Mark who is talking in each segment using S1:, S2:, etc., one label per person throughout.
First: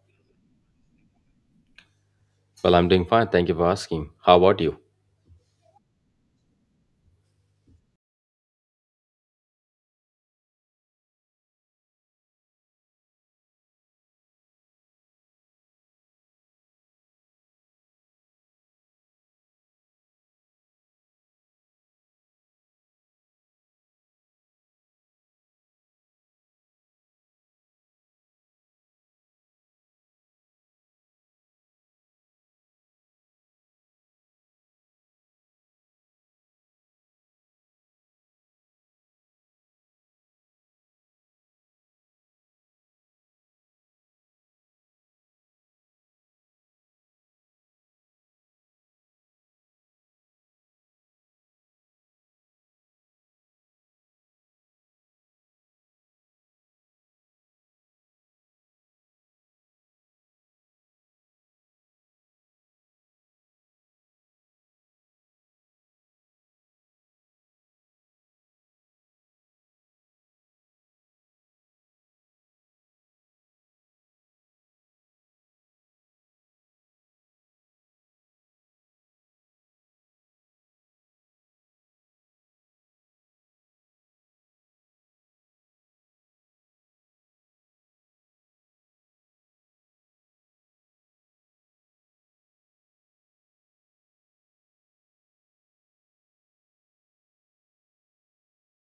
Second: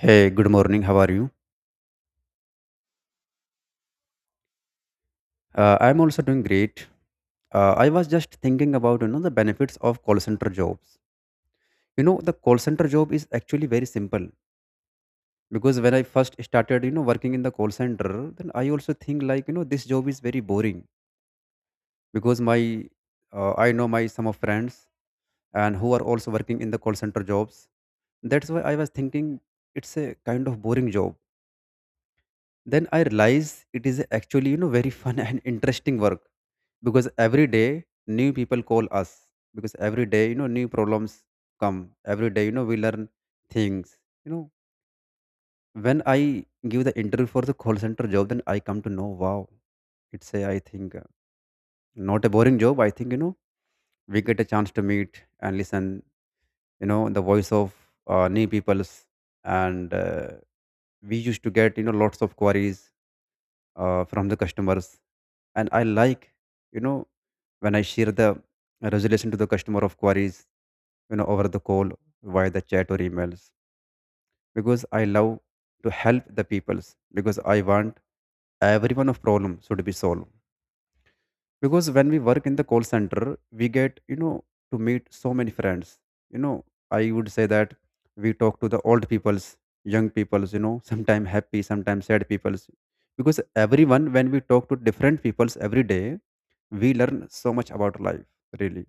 S1: Hey, good morning. How are you?
S2: Well, I'm doing fine. Thank you for asking. How about you?
S1: I'm also doing great. I was just thinking about the benefits of call center jobs. You know the call center job is actually very simple because when I first started working in the call center, then I also think like this job is very boring because my I know my some of friends and who are also working in the call center jobs. That's why I was thinking it's a kind of boring job, then I realize it is actually very fun and interesting work, because every day new people call us, because every day new problems come every day we learn things. You know when I give the interview for the call center job, then I come to know, wow, it's a I think not a boring job, I think. We get a chance to meet and listen the voice of new peoples, and we used to get lots of queries from the customers. And I like, you know when I share the resolution to the customer of queries over the call via the chat or emails, because I love to help the peoples, because I want every one of problem should be solved. Because when we work in the call center we get to meet so many friends. You know i would say that we talk to the old peoples, young peoples, sometimes happy sometimes sad peoples, because everyone when we talk to different peoples every day, we learn so much about life, really,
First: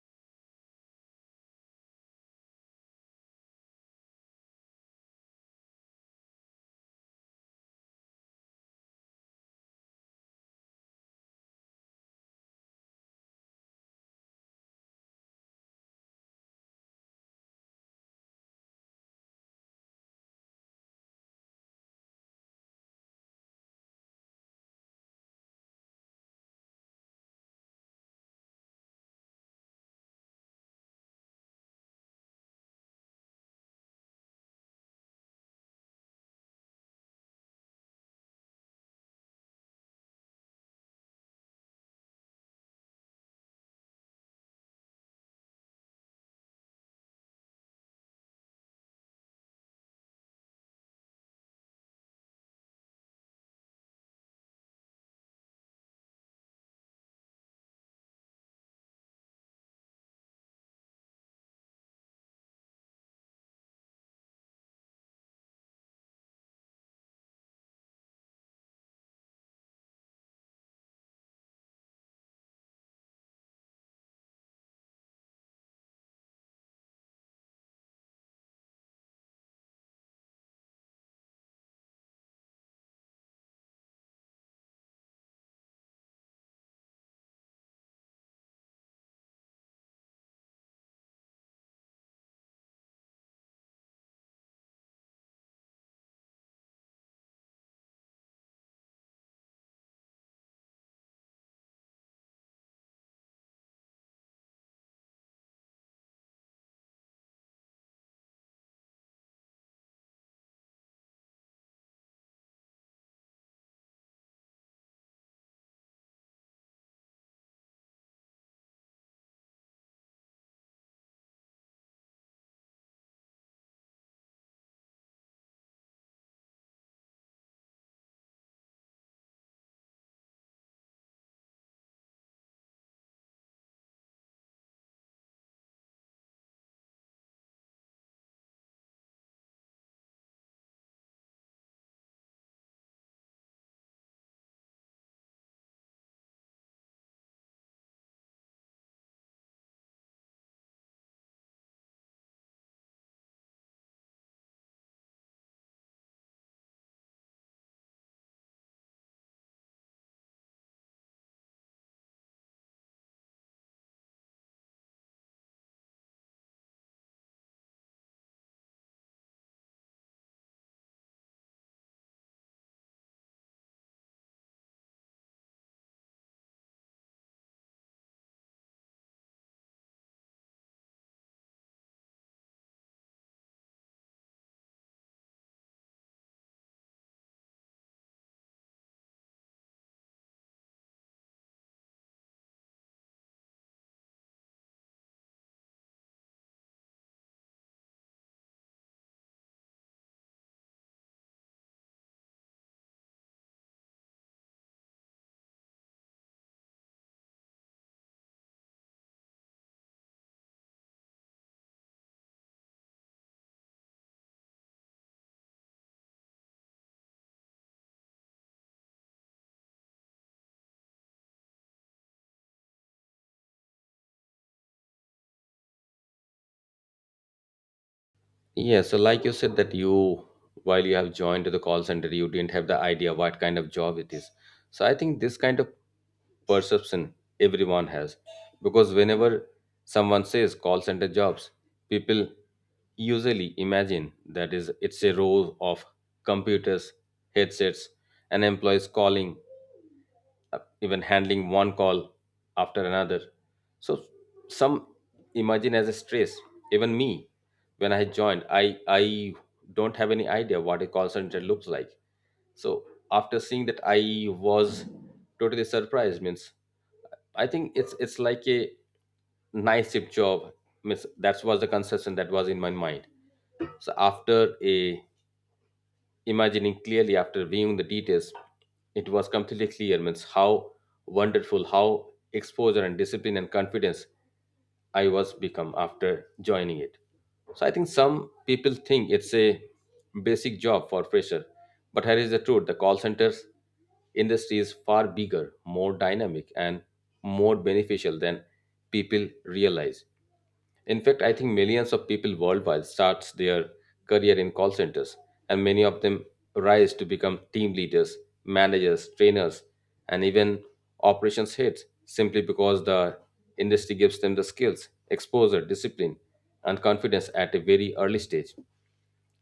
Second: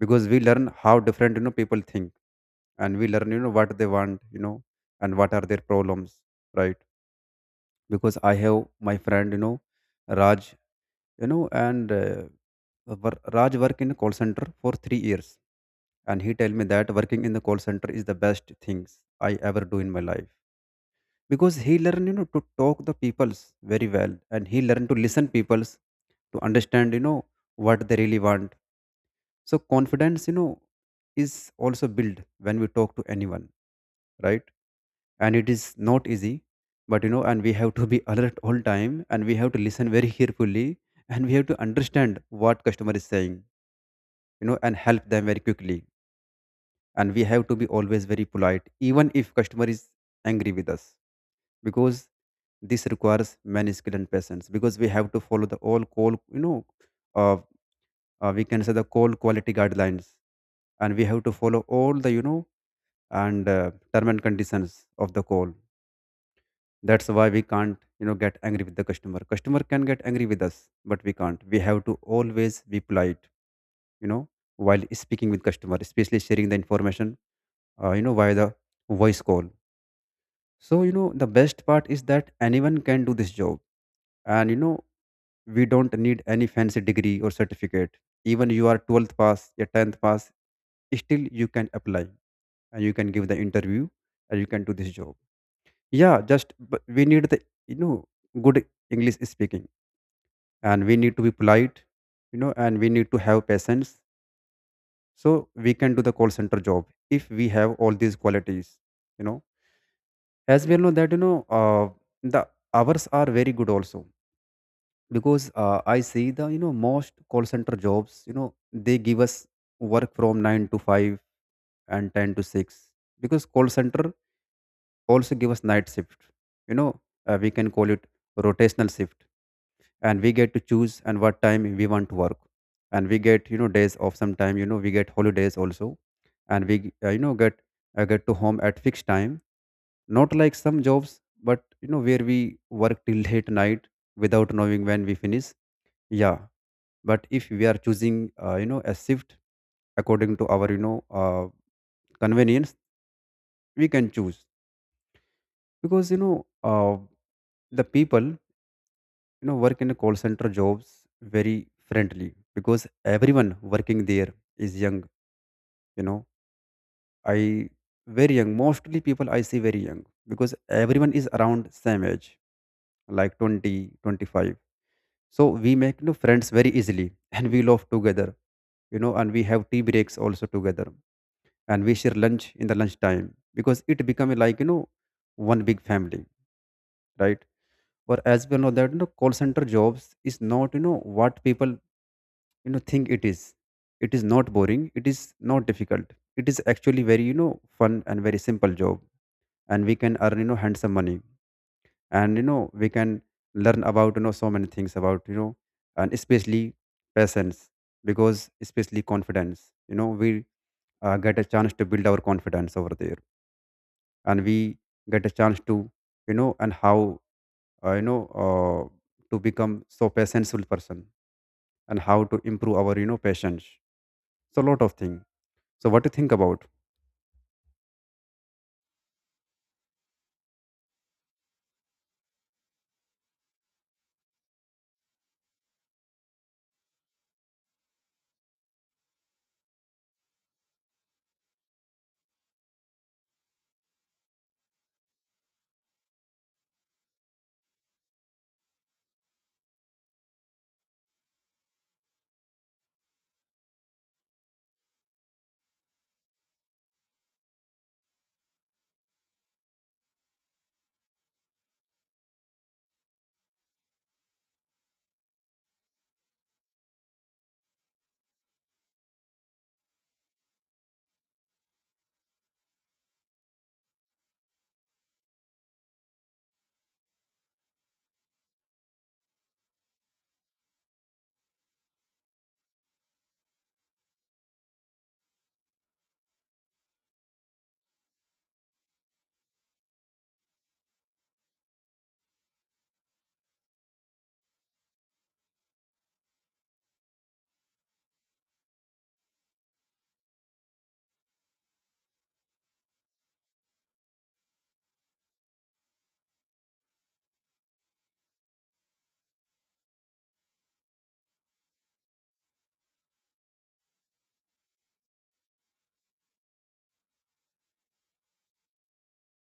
S1: because we learn how different people think and we learn what they want, and what are their problems, right? Because I have my friend, Raj, you know, and uh, Raj work in a call center for 3 years, and he tell me that working in the call center is the best things I ever do in my life, because he learn, to talk the peoples very well, and he learn to listen peoples to understand, what they really want. So confidence, is also built when we talk to anyone, right? And it is not easy, but and we have to be alert all time and we have to listen very carefully and we have to understand what customer is saying, and help them very quickly. And we have to be always very polite even if customer is angry with us, because this requires many skill and patience, because we have to follow the all call uh, we can say the call quality guidelines, and we have to follow all the and term and conditions of the call. That's why we can't get angry with the customer. Customer can get angry with us, but we can't, we have to always be polite you know while speaking with customer, especially sharing the information via the voice call. So the best part is that anyone can do this job, and we don't need any fancy degree or certificate. Even you are 12th pass, your 10th pass, still you can apply and you can give the interview and you can do this job. Yeah, just but we need the you know good English speaking and we need to be polite, and we need to have patience, so we can do the call center job if we have all these qualities. You know as well know that the hours are very good also, because I see the most call center jobs they give us work from 9 to 5 and 10 to 6. Because call center also give us night shift, you know we can call it rotational shift, and we get to choose and what time we want to work. And we get days off sometime, we get holidays also, and we get get to home at fixed time, not like some jobs. But where we work till late night without knowing when we finish. Yeah, but if we are choosing a shift according to our convenience, we can choose. Because uh, the people work in a call center jobs very friendly, because everyone working there is young. you know I very young mostly people I see very young, because everyone is around same age like 20 25. So we make, friends very easily and we love together. And we have tea breaks also together, and we share lunch in the lunch time, because it become like one big family, right? Or as we know that call center jobs is not what people think it is. It is not boring, it is not difficult, it is actually very fun and very simple job. And we can earn handsome money, and we can learn about so many things about and especially patience, because especially confidence, we get a chance to build our confidence over there. And we get a chance to and how uh, you know uh, to become so patientful person and how to improve our patience. So lot of things. So what do you think about?
S2: Yeah, so like you said that you, while you have joined the call center, you didn't have the idea what kind of job it is. So I think this kind of perception everyone has, because whenever someone says call center jobs, people usually imagine that is it's a row of computers, headsets, and employees calling, even handling one call after another. So some imagine as a stress, even me when I joined, I don't have any idea what a call center looks like. So after seeing that, I was totally surprised. Means I think it's like a nice shift job. Means that was the conception that was in my mind. So after a imagining clearly, after viewing the details, it was completely clear. Means how wonderful, how exposure and discipline and confidence I was become after joining it. So I think some people think it's a basic job for fresher, but here is the truth: the call centers industry is far bigger, more dynamic, and more beneficial than people realize. In fact, I think millions of people worldwide starts their career in call centers, and many of them rise to become team leaders, managers, trainers, and even operations heads simply because the industry gives them the skills, exposure, discipline, and confidence at a very early stage.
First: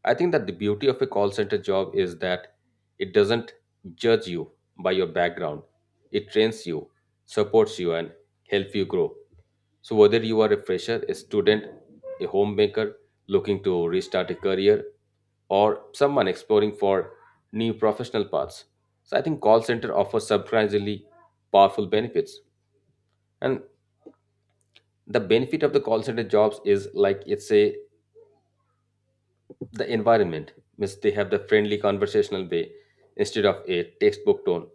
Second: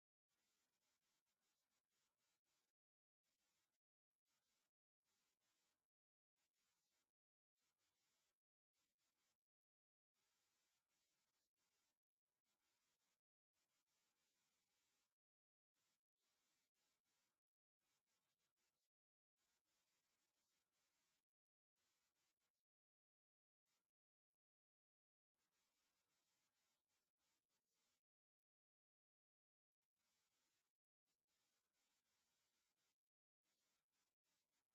S2: I think that the beauty of a call center job is that it doesn't judge you by your background. It trains you, supports you, and helps you grow. So whether you are a fresher, a student, a homemaker looking to restart a career, or someone exploring for new professional paths, so I think call center offers surprisingly powerful benefits. And the benefit of the call center jobs is like it's a the environment means they have the friendly conversational way instead of a textbook tone,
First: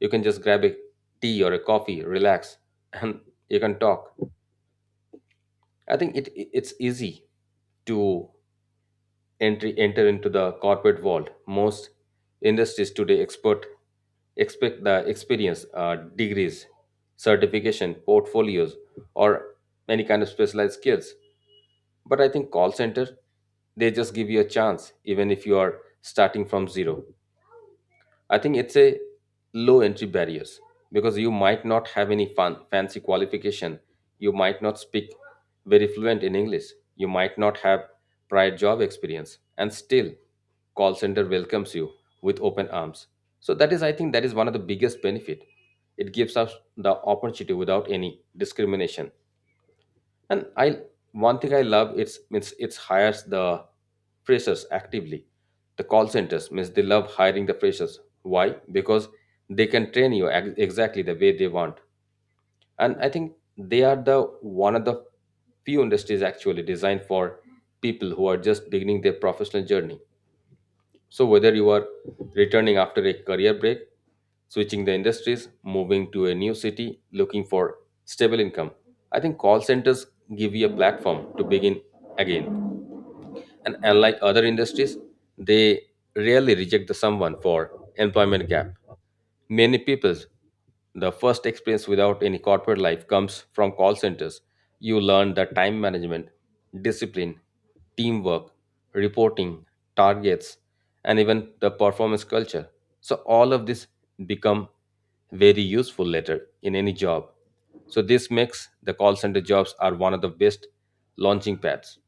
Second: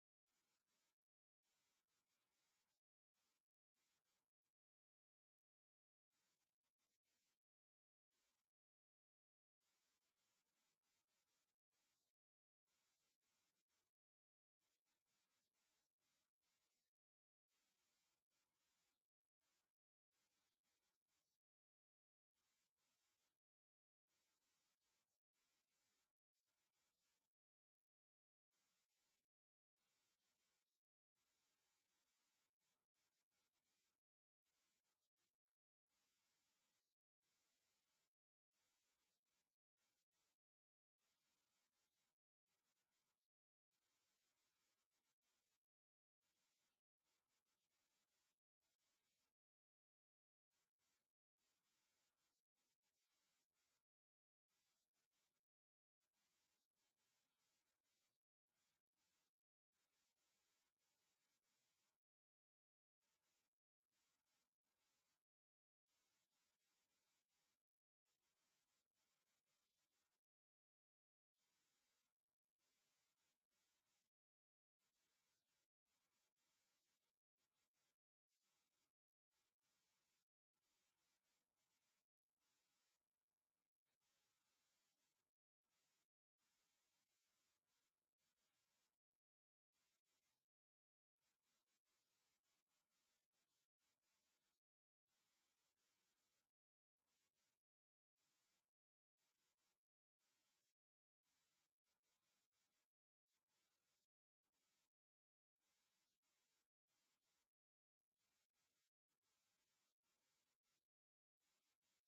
S2: you can just grab a tea or a coffee relax, and you can talk. I think it's easy to entry enter into the corporate world. Most industries today expert expect the experience, degrees, certification, portfolios, or any kind of specialized skills, but I think call center, they just give you a chance even if you are starting from zero. I think it's a low entry barriers because you might not have any fun, fancy qualification. You might not speak very fluent in English. You might not have prior job experience. And still, call center welcomes you with open arms. So that is, I think, that is one of the biggest benefit. It gives us the opportunity without any discrimination. And I one thing I love, it's means it's hires the freshers actively. The call centers means they love hiring the freshers. Why? Because they can train you exactly the way they want. And I think they are the one of the few industries actually designed for people who are just beginning their professional journey. So, whether you are returning after a career break, switching the industries, moving to a new city, looking for stable income, I think call centers give you a platform to begin again. And unlike other industries, they rarely reject the someone for employment gap. Many people, the first experience without any corporate life comes from call centers. You learn the time management, discipline, teamwork, reporting, targets, and even the performance culture. So all of this become very useful later in any job. So this makes the call center jobs are one of the best launching pads.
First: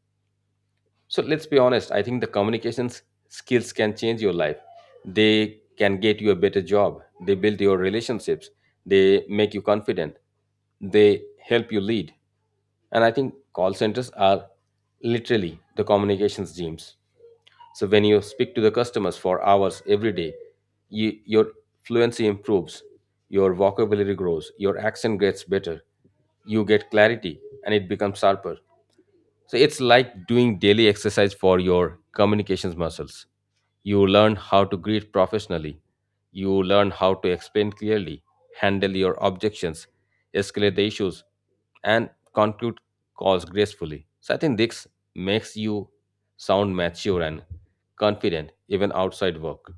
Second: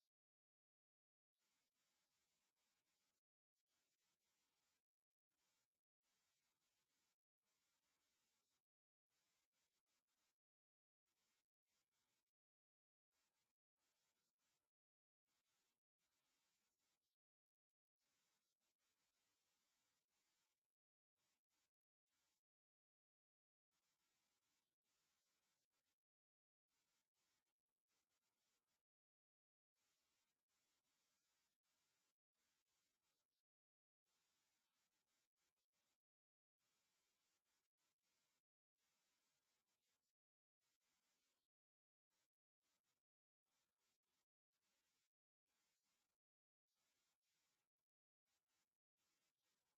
S2: So let's be honest, I think the communications skills can change your life. They can get you a better job, they build your relationships, they make you confident, they help you lead. And I think call centers are literally the communications gyms. So when you speak to the customers for hours every day, you, your fluency improves, your vocabulary grows, your accent gets better, you get clarity, and it becomes sharper. So it's like doing daily exercise for your communications muscles. You learn how to greet professionally. You learn how to explain clearly, handle your objections, escalate the issues, and conclude calls gracefully. So I think this makes you sound mature and confident even outside work.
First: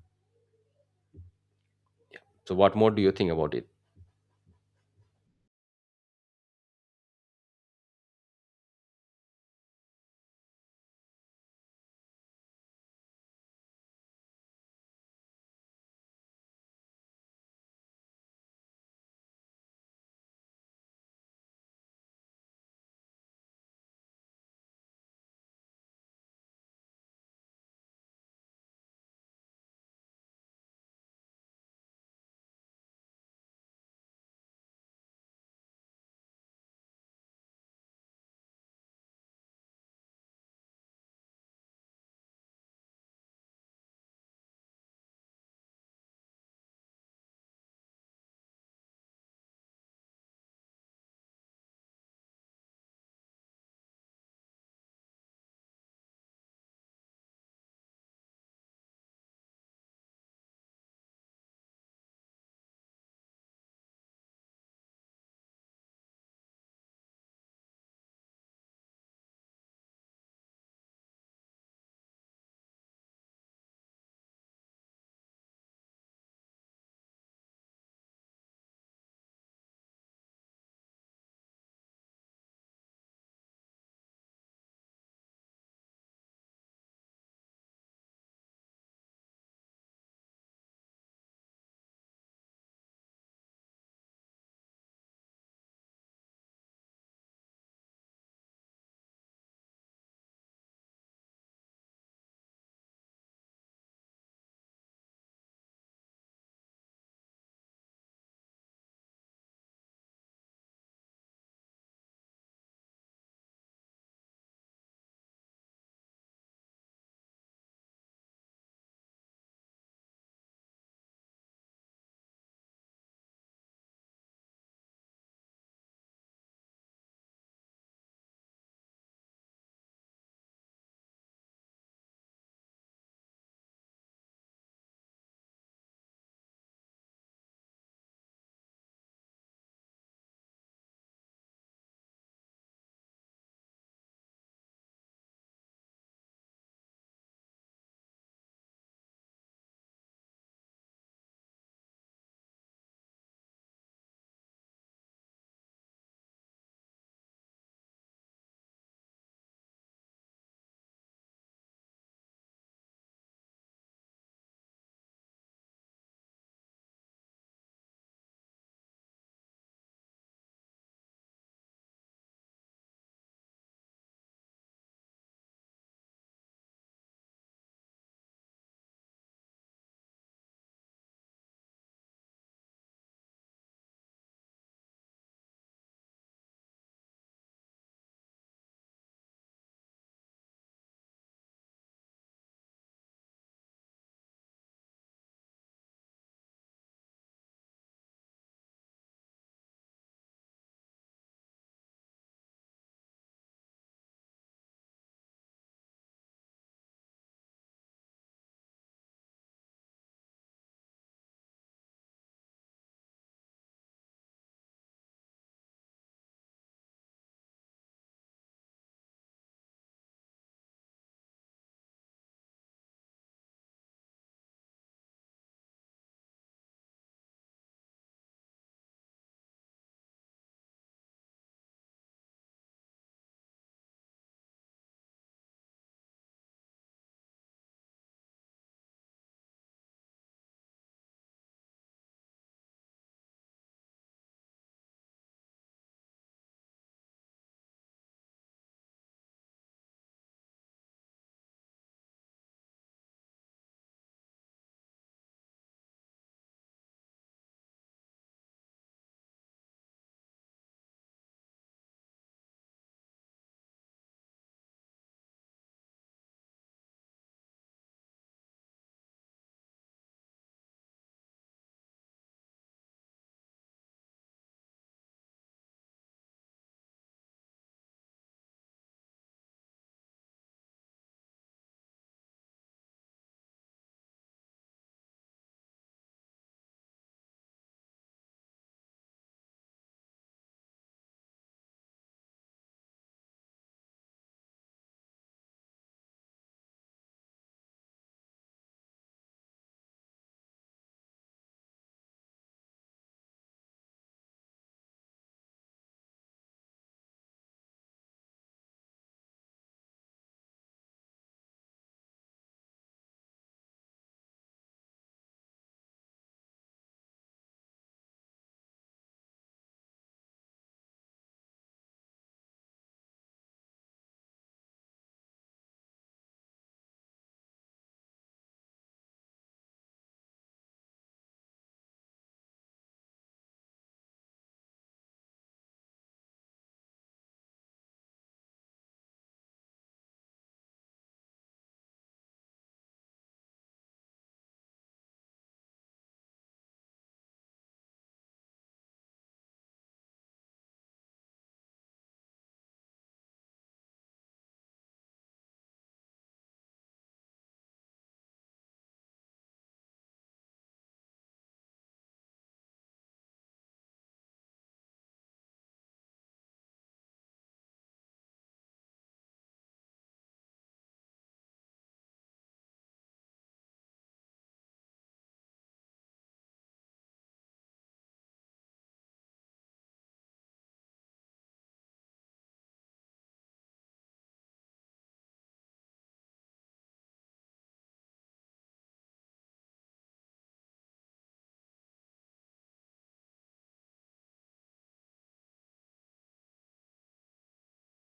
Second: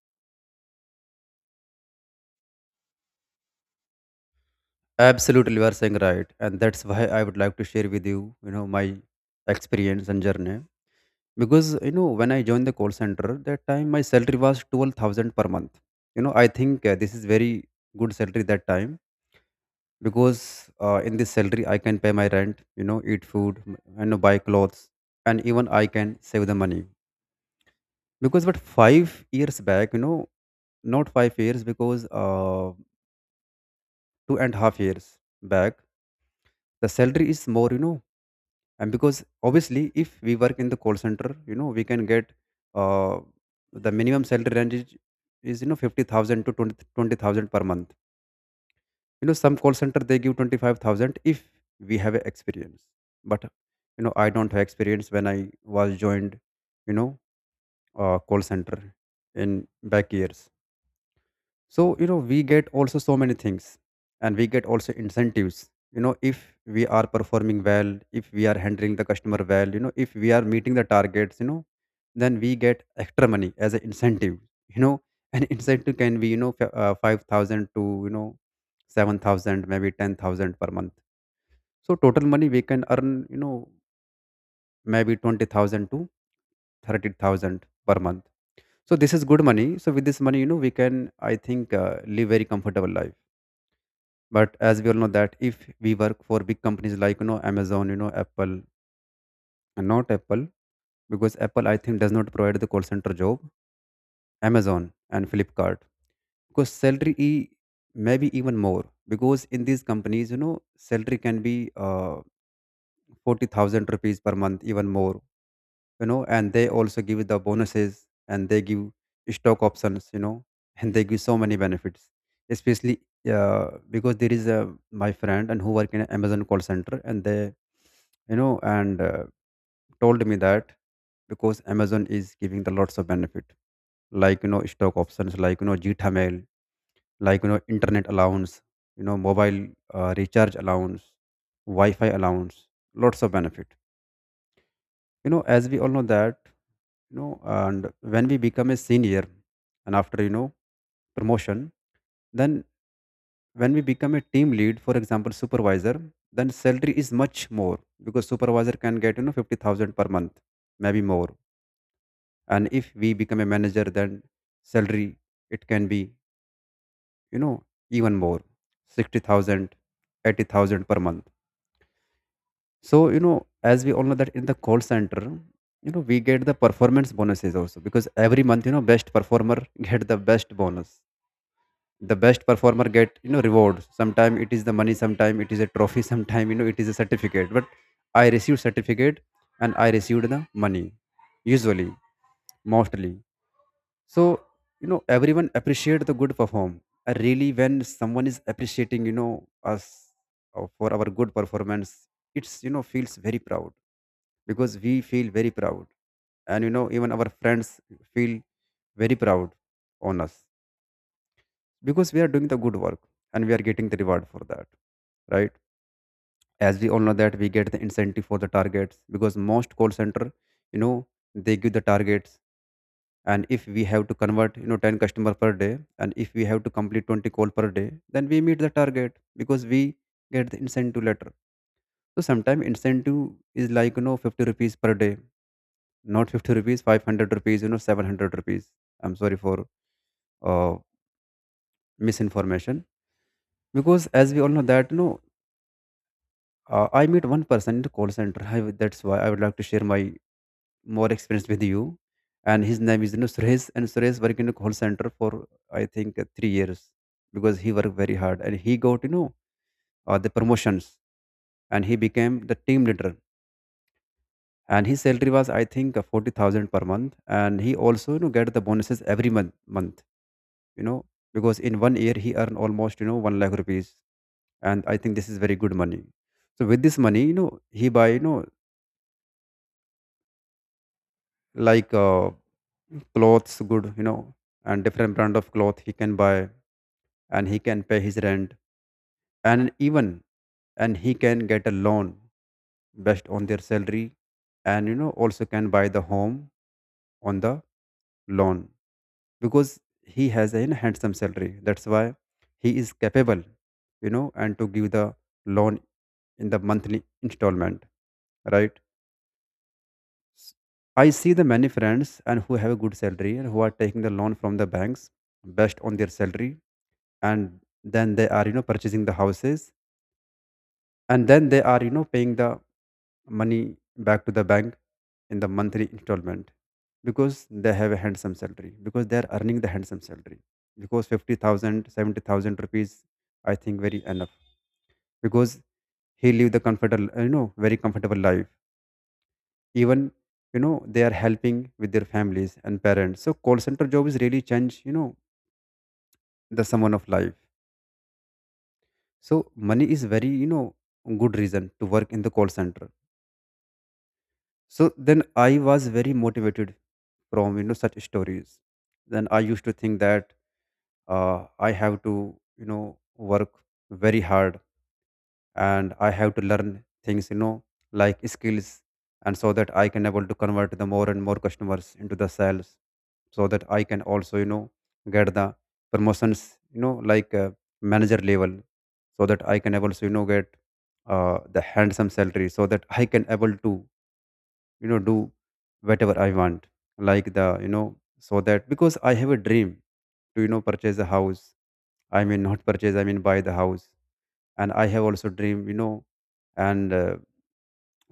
S2: So what more do you think about it?
S1: Absolutely, you are saying right, and that's why I would like to share with you, my experience and journey. Because when I joined the call center, that time my salary was 12,000 per month. I think this is very good salary that time, because in this salary I can pay my rent, eat food, buy clothes, and even I can save the money. Because but 5 years back, not 5 years because 2.5 years back, the salary is more, and because obviously if we work in the call center we can get uh, the minimum salary range is 50,000 to 20 20000 per month. Some call center they give 25,000 if we have experience, but I don't have experience when I was joined you know call center in back years. So we get also so many things. And we get also incentives, if we are performing well, if we are handling the customer well, if we are meeting the targets, then we get extra money as an incentive. you know an incentive can be 5,000 to 7,000, maybe 10,000 per month. So total money we can earn, maybe 20,000 to 30,000 per month. So this is good money, so with this money we can I think live very comfortable life. But as we all know that if we work for big companies like Amazon, Apple. And not Apple, because Apple I think does not provide the call center job. Amazon and Flipkart, because salary maybe even more, because in these companies salary can be 40,000 rupees per month, even more. And they also give the bonuses and they give stock options, and they give so many benefits. Especially because there is a my friend and who work in Amazon call center and they you know and told me that, because Amazon is giving the lots of benefit, like stock options, like Gita mail, like internet allowance, mobile recharge allowance, wi-fi allowance, lots of benefit. As we all know that you know and when we become a senior and after promotion, then when we become a team lead, for example supervisor, then salary is much more, because supervisor can get 50,000 per month, maybe more. And if we become a manager, then salary it can be you know even more, 60,000, 80,000 per month. So, as we all know that in the call center, we get the performance bonuses also, because every month, best performer get the best bonus. The best performer get, rewards. Sometime it is the money, sometime it is a trophy, sometime, it is a certificate. But I received certificate and I received the money, usually, mostly. So, everyone appreciate the good perform. Really, when someone is appreciating, us for our good performance, it's, feels very proud, because we feel very proud. And even our friends feel very proud on us, because we are doing the good work and we are getting the reward for that, right? As we all know that we get the incentive for the targets, because most call center, you know they give the targets. And if we have to convert, 10 customer per day, and if we have to complete 20 call per day, then we meet the target because we get the incentive letter. So sometimes incentive is like, 50 rupees per day. Not 50 rupees, 500 rupees, 700 rupees. I'm sorry for uh, misinformation, because as we all know that, I meet one person in the call center. That's why I would like to share my more experience with you. And his name is, Suresh. And Suresh worked in the call center for, I think, 3 years, because he worked very hard and he got, the promotions, and he became the team leader. And his salary was, I think, 40,000 per month, and he also get the bonuses every month, you know because in one year he earned almost, 1 lakh rupees, and I think this is very good money. So with this money, he buy, like uh, clothes good, and different brand of cloth he can buy, and he can pay his rent, and even, and he can get a loan based on their salary, and also can buy the home on the loan, because he has a handsome salary. That's why he is capable, and to give the loan in the monthly installment, right? S- I see the many friends and who have a good salary and who are taking the loan from the banks based on their salary, and then they are purchasing the houses, and then they are paying the money back to the bank in the monthly installment, because they have a handsome salary, because they are earning the handsome salary, because fifty thousand, 70000 rupees, I think, very enough. Because he live the comfortable, very comfortable life, even, they are helping with their families and parents. So call center job is really change, the someone of life. So money is very, good reason to work in the call center. So then I was very motivated from, such stories. Then I used to think that I have to work very hard, and I have to learn things, like skills, and so that I can able to convert the more and more customers into the sales, so that I can also get the promotions, manager level, so that I can able to get the handsome salary, so that I can able to do whatever I want, like the you know so that because I have a dream to purchase a house. I mean not purchase, I mean buy the house. And I have also dream, you know and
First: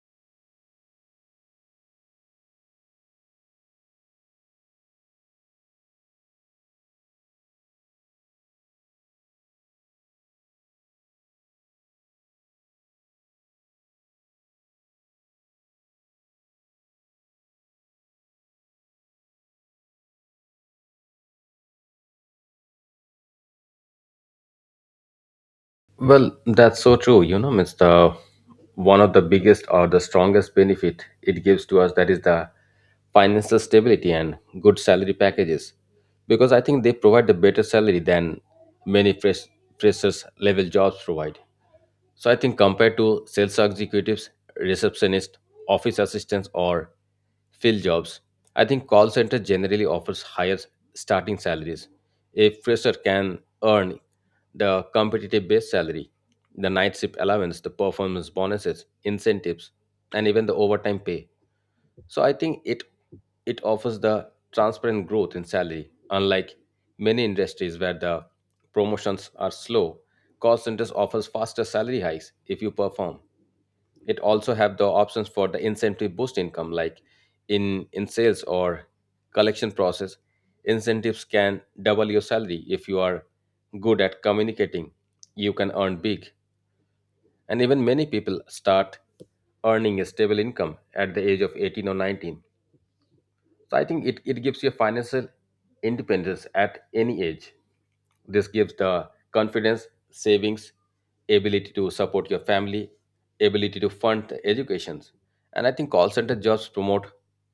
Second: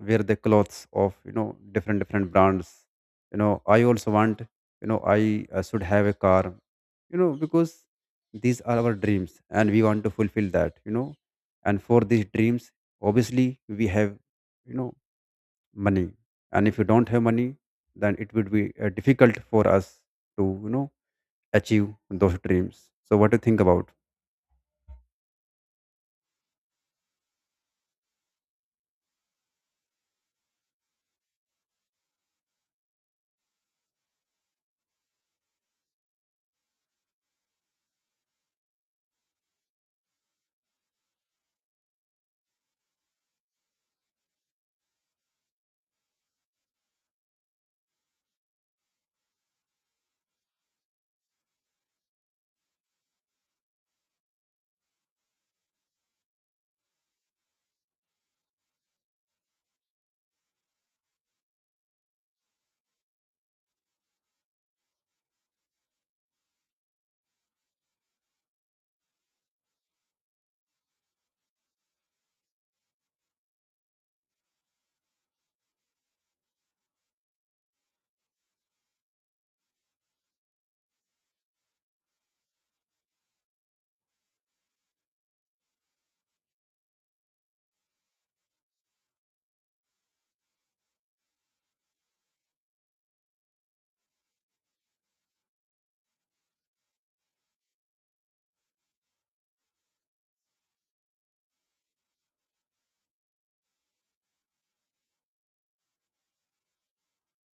S1: wear the clothes of, different different brands. I also want, I should have a car, because these are our dreams and we want to fulfill that, and for these dreams, obviously we have, you know money. And if you don't have money, then it would be difficult for us to achieve those dreams. So what do you think about?
S2: Well, that's so true. You know, it's the one of the biggest or the strongest benefit it gives to us that is the financial stability and good salary packages, because I think they provide the better salary than many freshers level jobs provide. So I think compared to sales executives, receptionists, office assistants, or field jobs, I think call center generally offers higher starting salaries. A fresher can earn the competitive base salary, the night shift allowance, the performance bonuses, incentives, and even the overtime pay. So I think it offers the transparent growth in salary, unlike many industries where the promotions are slow. Call centers offers faster salary hikes if you perform. It also have the options for the incentive boost income, like in sales or collection process. Incentives can double your salary if you are good at communicating. You can earn big, and even many people start earning a stable income at the age of 18 or 19. So I think it gives you financial independence at any age. This gives the confidence, savings, ability to support your family, ability to fund the educations. And I think call center jobs promote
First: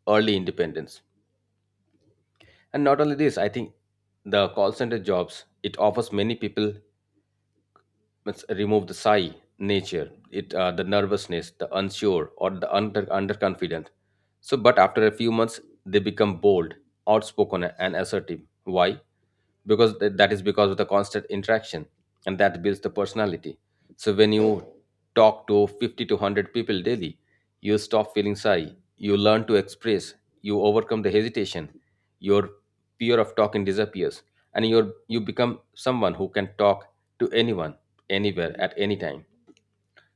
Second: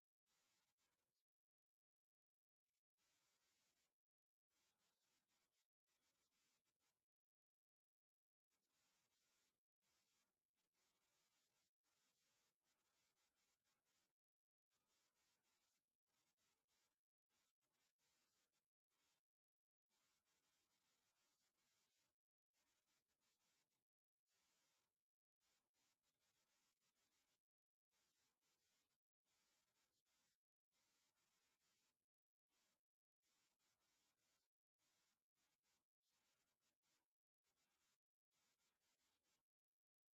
S2: early independence. And not only this, I think the call center jobs, it offers many people, let's remove the sigh nature, it the nervousness, the unsure, or the under underconfident, so but after a few months they become bold, outspoken, and assertive. Why? Because that is because of the constant interaction, and that builds the personality. So when you talk to 50 to 100 people daily, you stop feeling shy. You learn to express. You overcome the hesitation. Your fear of talking disappears. And you become someone who can talk to anyone, anywhere, at any time.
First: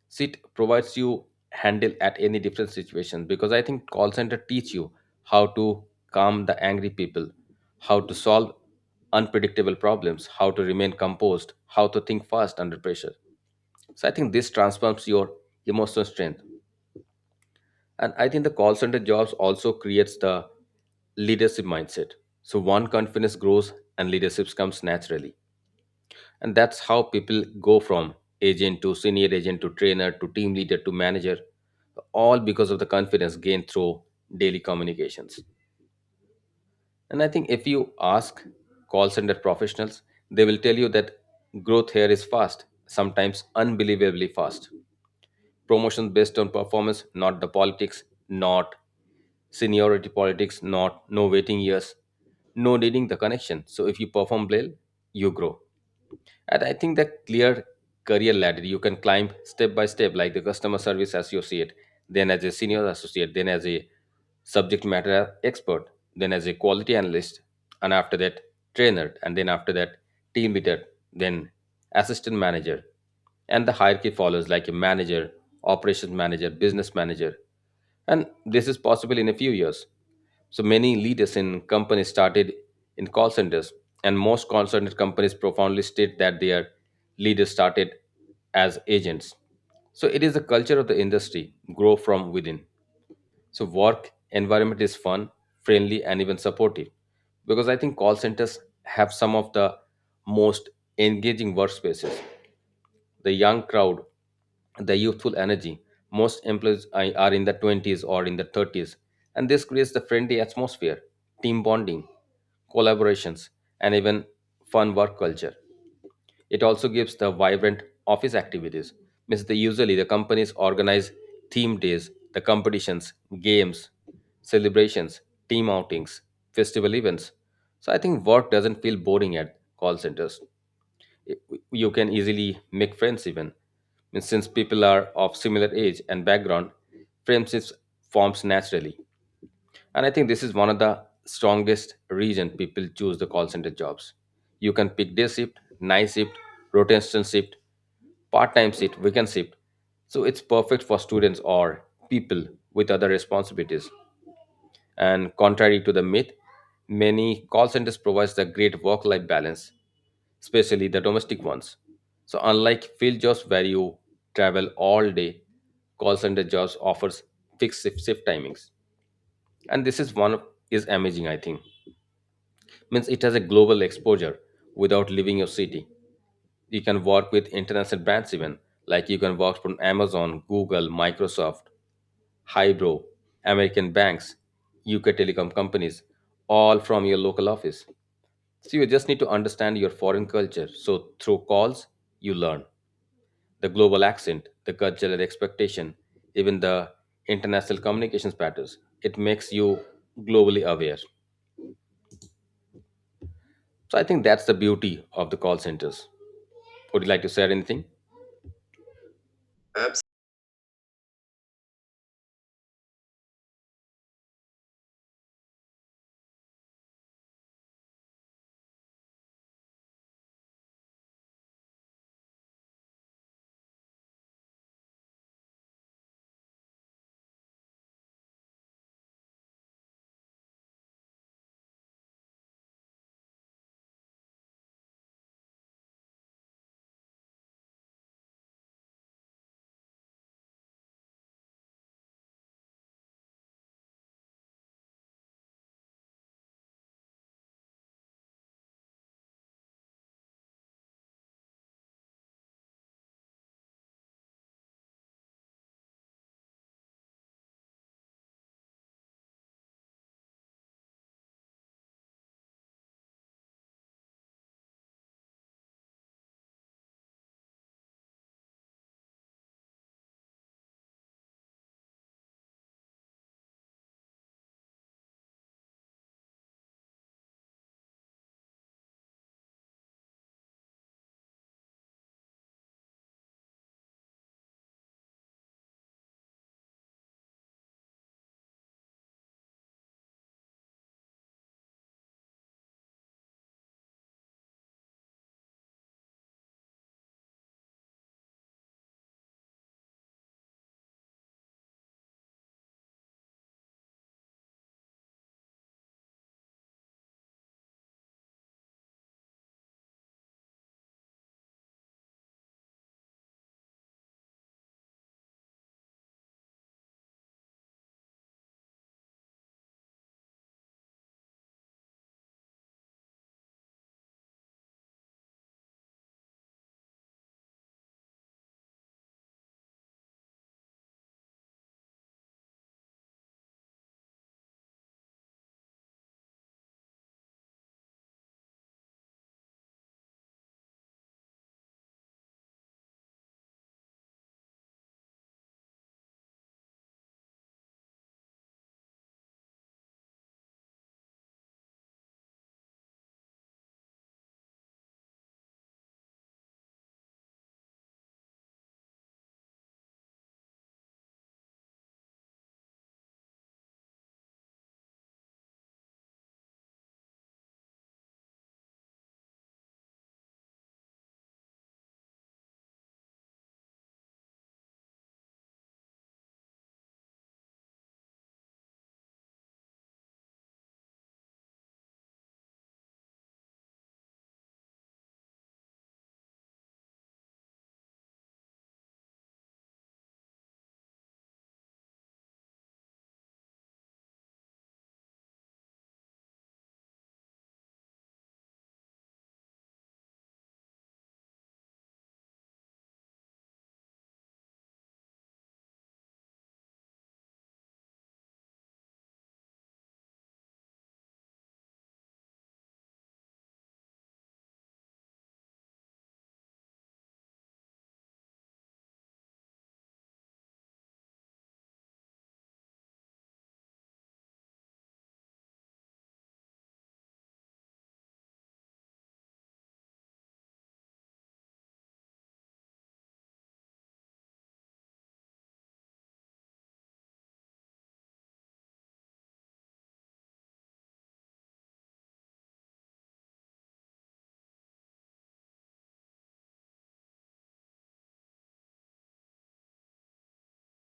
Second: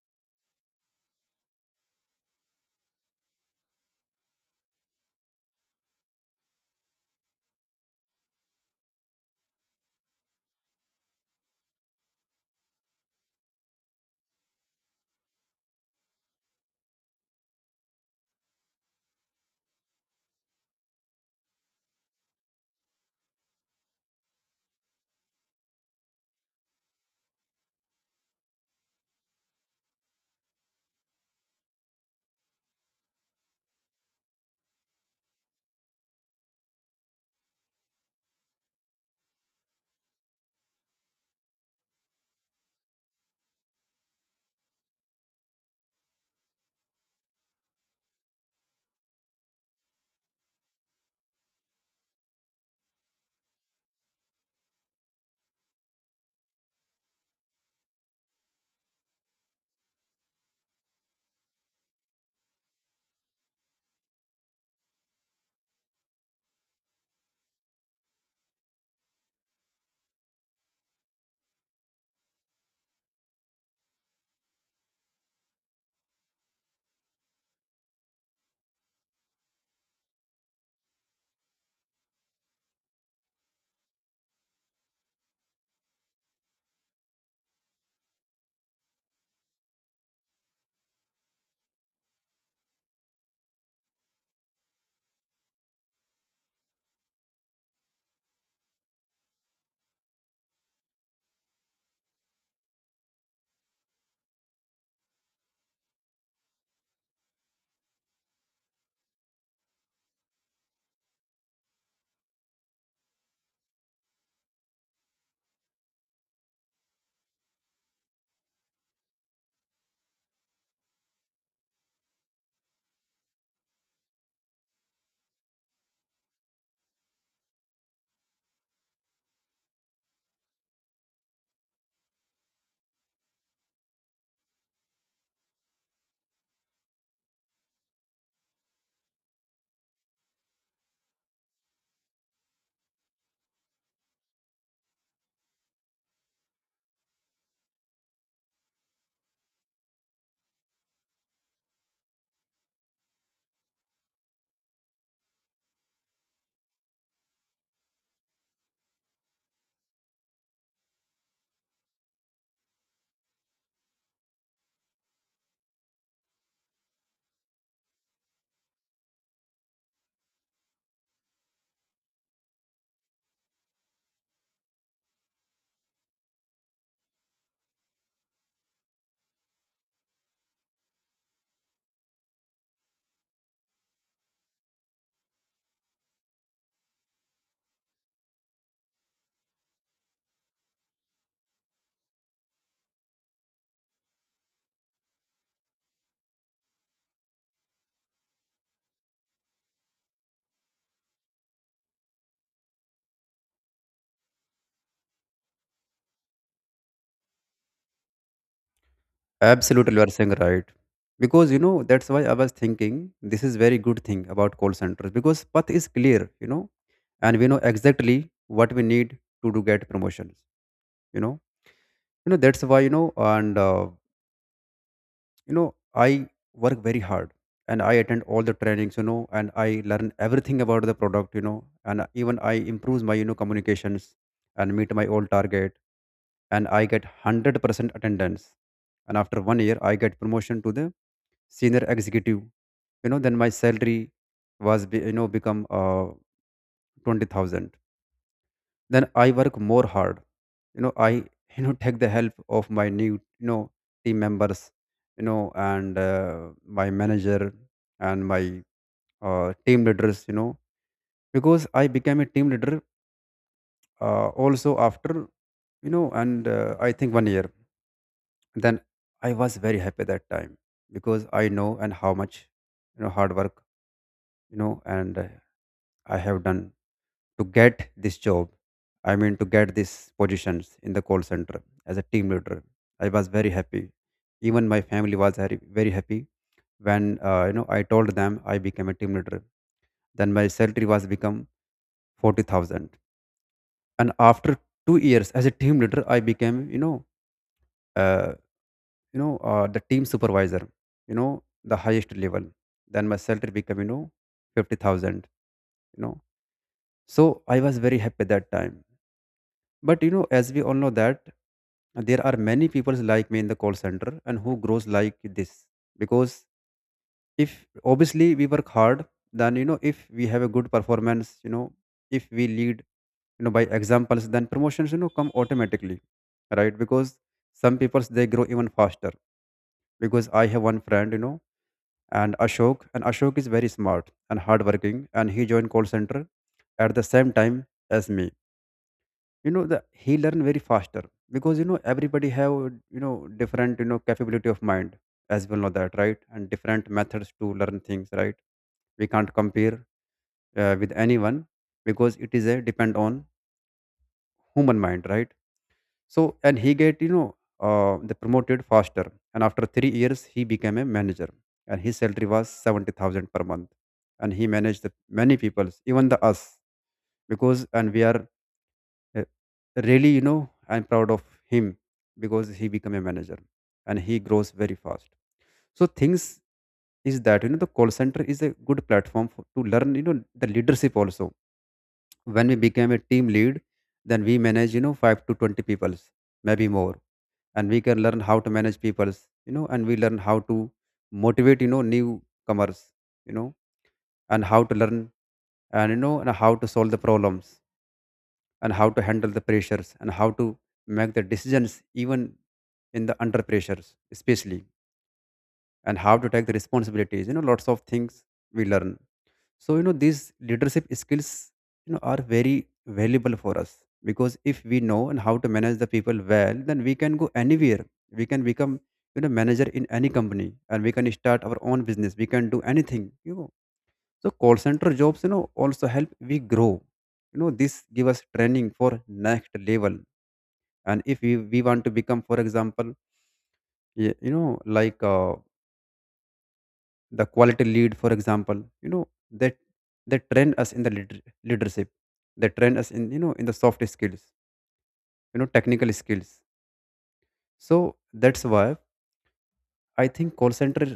S2: SIT provides you handle at any different situation, because I think call center teach you how to calm the angry people, how to solve unpredictable problems, how to remain composed, how to think fast under pressure. So I think this transforms your emotional strength. And I think the call center jobs also creates the leadership mindset. So one confidence grows and leadership comes naturally, and that's how people go from agent to senior agent to trainer to team leader to manager, all because of the confidence gained through daily communications. And I think if you ask call center professionals, they will tell you that growth here is fast, sometimes unbelievably fast. Promotion based on performance, not the politics, not seniority politics, not no waiting years, no needing the connection. So if you perform well, you grow. And I think the clear career ladder you can climb step by step, like the customer service associate, then as a senior associate, then as a subject matter expert, then as a quality analyst, and after that, trainer, and then after that, team leader, then assistant manager. And the hierarchy follows like a manager, operations manager, business manager. And this is possible in a few years. So many leaders in companies started in call centers, and most call center companies profoundly state that their leaders started as agents. So it is the culture of the industry, grow from within. So work environment is fun, friendly, and even supportive. Because I think call centers have some of the most engaging workspaces, the young crowd, the youthful energy. Most employees are in the 20s or in the 30s, and this creates the friendly atmosphere, team bonding, collaborations, and even fun work culture. It also gives the vibrant office activities. Means the usually the companies organize theme days, the competitions, games, celebrations, team outings, festival events. So I think work doesn't feel boring at call centers. You can easily make friends even, means since people are of similar age and background, friendships forms naturally. And I think this is one of the strongest reason people choose the call center jobs. You can pick day shift, night shift, rotational shift, part-time shift, weekend shift, so it's perfect for students or people with other responsibilities. And contrary to the myth, many call centers provides the great work-life balance, especially the domestic ones. So unlike field jobs where you travel all day, call center jobs offers fixed shift timings. And this is is amazing, I think. Means it has a global exposure without leaving your city. You can work with international brands even, like you can work from Amazon, Google, Microsoft, Hydro, American banks, UK telecom companies, all from your local office. So you just need to understand your foreign culture. So through calls, you learn the global accent, the cultural expectation, even the international communications patterns. It makes you globally aware. So I think that's the beauty of the call centers. Would you like to share anything?
S1: Absolutely, you are saying right, because, that's why I was thinking, this is very good thing about call centers, because path is clear, and we know exactly what we need to do get promotions, you know that's why, you know I work very hard, and I attend all the trainings, and I learn everything about the product, and even I improves my, communications, and meet my old target, and I get 100% attendance. And after one year I get promotion to the senior executive. Then my salary was become 20,000. Then I work more hard, I take the help of my new, you know team members, you know and my manager, and my team leaders, because I became a team leader, also after, you know and I think one year. Then I was very happy that time, because I know and how much, hard work, you know and I have done to get this job. I mean to get these positions in the call center as a team leader. I was very happy, even my family was very very happy when, I told them I became a team leader. Then my salary was become 40,000. And after 2 years as a team leader I became, uh, the team supervisor, you know the highest level. Then my salary became, 50,000, you know so I was very happy that time. But, as we all know that, there are many people like me in the call center and who grows like this. Because if obviously we work hard, then, if we have a good performance, if we lead, by examples, then promotions, come automatically, right? Because some people they grow even faster, because I have one friend, and Ashok is very smart and hardworking, and he joined call center at the same time as me. You know the He learn very faster, because, everybody have, you know different, capability of mind, as well know that, right? And different methods to learn things, right? We can't compare with anyone, because it is a depend on human mind, right? So and he get, the promoted faster, and after 3 years he became a manager, and his salary was 70,000 per month, and he managed the many peoples, even the us, because and we are, uh, really, I'm proud of him, because he became a manager and he grows very fast. So things is that, the call center is a good platform for, to learn, the leadership also. When we became a team lead, then we manage, 5 to 20 peoples, maybe more, and we can learn how to manage peoples, and we learn how to motivate, newcomers, you know, and how to learn, and you know and how to solve the problems, and how to handle the pressures, and how to make the decisions even in the under pressures especially, and how to take the responsibilities, lots of things we learn. So, these leadership skills, are very valuable for us, because if we know and how to manage the people well, then we can go anywhere. We can become, manager in any company, and we can start our own business, we can do anything, you know so call center jobs, also help we grow, this give us training for next level. And if we want to become, for example, y- you know like uh, the quality lead for example, that they train us in the leadership, they train us in, in the soft skills, technical skills. So that's why I think call center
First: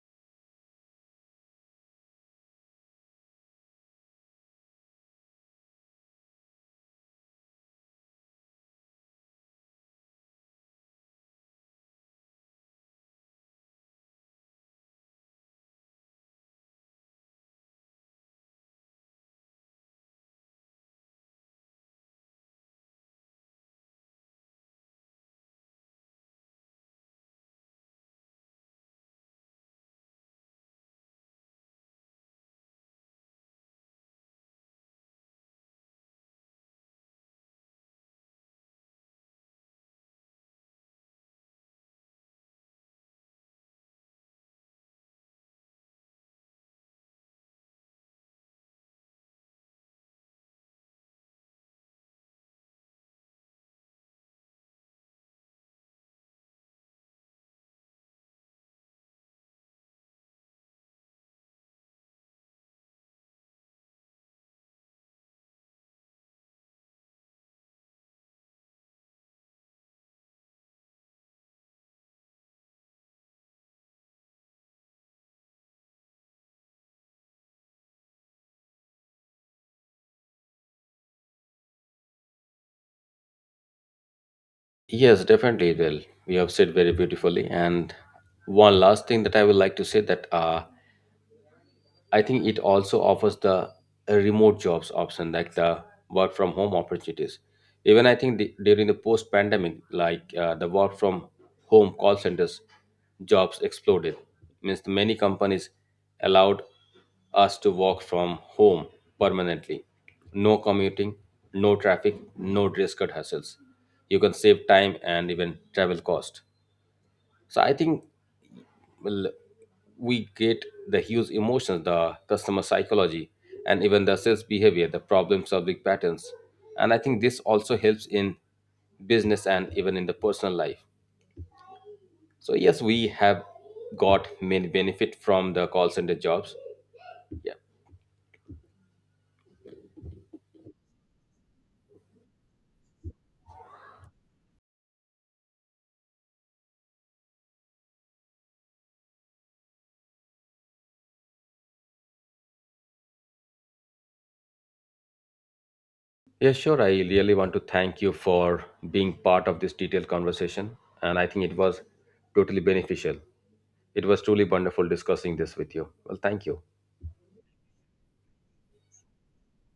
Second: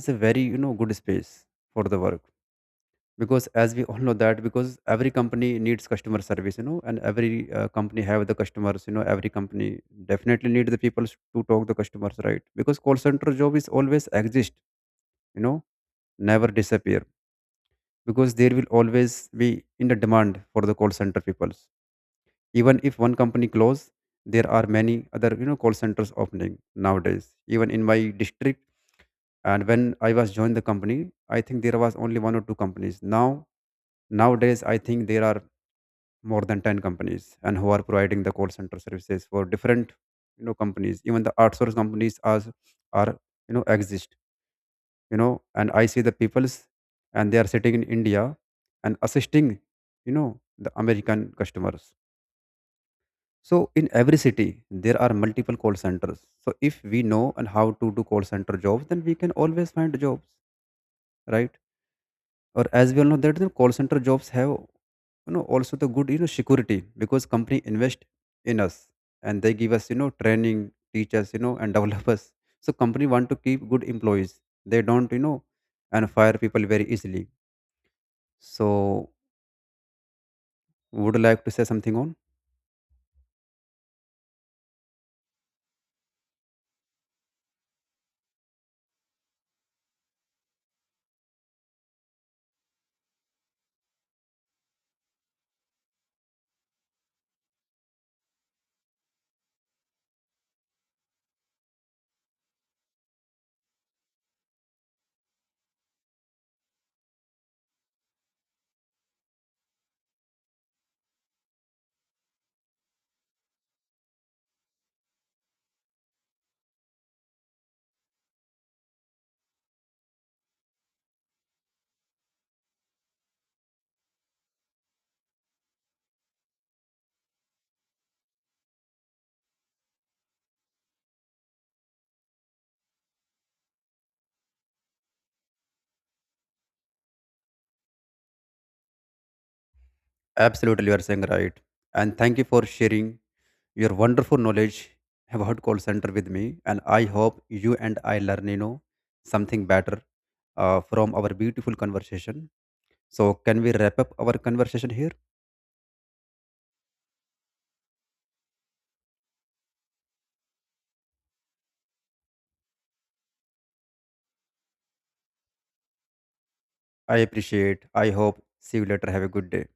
S1: is a very, good space for the work, because as we all know that, because every company needs customer service, and every company have the customers, every company definitely need the people to talk the customers, right? Because call center job is always exist, you know never disappear, because there will always be in the demand for the call center peoples. Even if one company close, there are many other, call centers opening nowadays, even in my district. And when I was joined the company, I think there was only one or two companies. Now nowadays I think there are more than 10 companies and who are providing the call center services for different, companies, even the outsource companies as are, exist, you know and I see the peoples, and they are sitting in India and assisting, you know the American customers. So in every city there are multiple call centers. So if we know and how to do call center jobs, then we can always find jobs, right? Or as we all know that the call center jobs have, also the good, security, because company invest in us, and they give us, training teachers, and develop us. So company want to keep good employees. They don't, and fire people very easily. So, would you like to say something on?
S2: Yes, definitely. Well, you have said very beautifully. And one last thing that I would like to say that I think it also offers the remote jobs option, like the work from home opportunities. Even I think the, during the post pandemic, like the work from home call centers jobs exploded. Means many companies allowed us to work from home permanently. No commuting, no traffic, no dress code hassles. You can save time and even travel cost. So I think well, we get the huge emotions, the customer psychology, and even the sales behavior, the problem solving patterns. And I think this also helps in business and even in the personal life. So yes, we have got many benefit from the call center jobs. Yeah.
S1: Absolutely, you are saying right. And thank you for sharing your wonderful knowledge about call center with me. And I hope you and I learn, something better from our beautiful conversation. So, can we wrap up our conversation here?
S2: Yeah, sure. I really want to thank you for being part of this detailed conversation. And I think it was totally beneficial. It was truly wonderful discussing this with you. Well, thank you.
S1: I appreciate. I hope. See you later. Have a good day.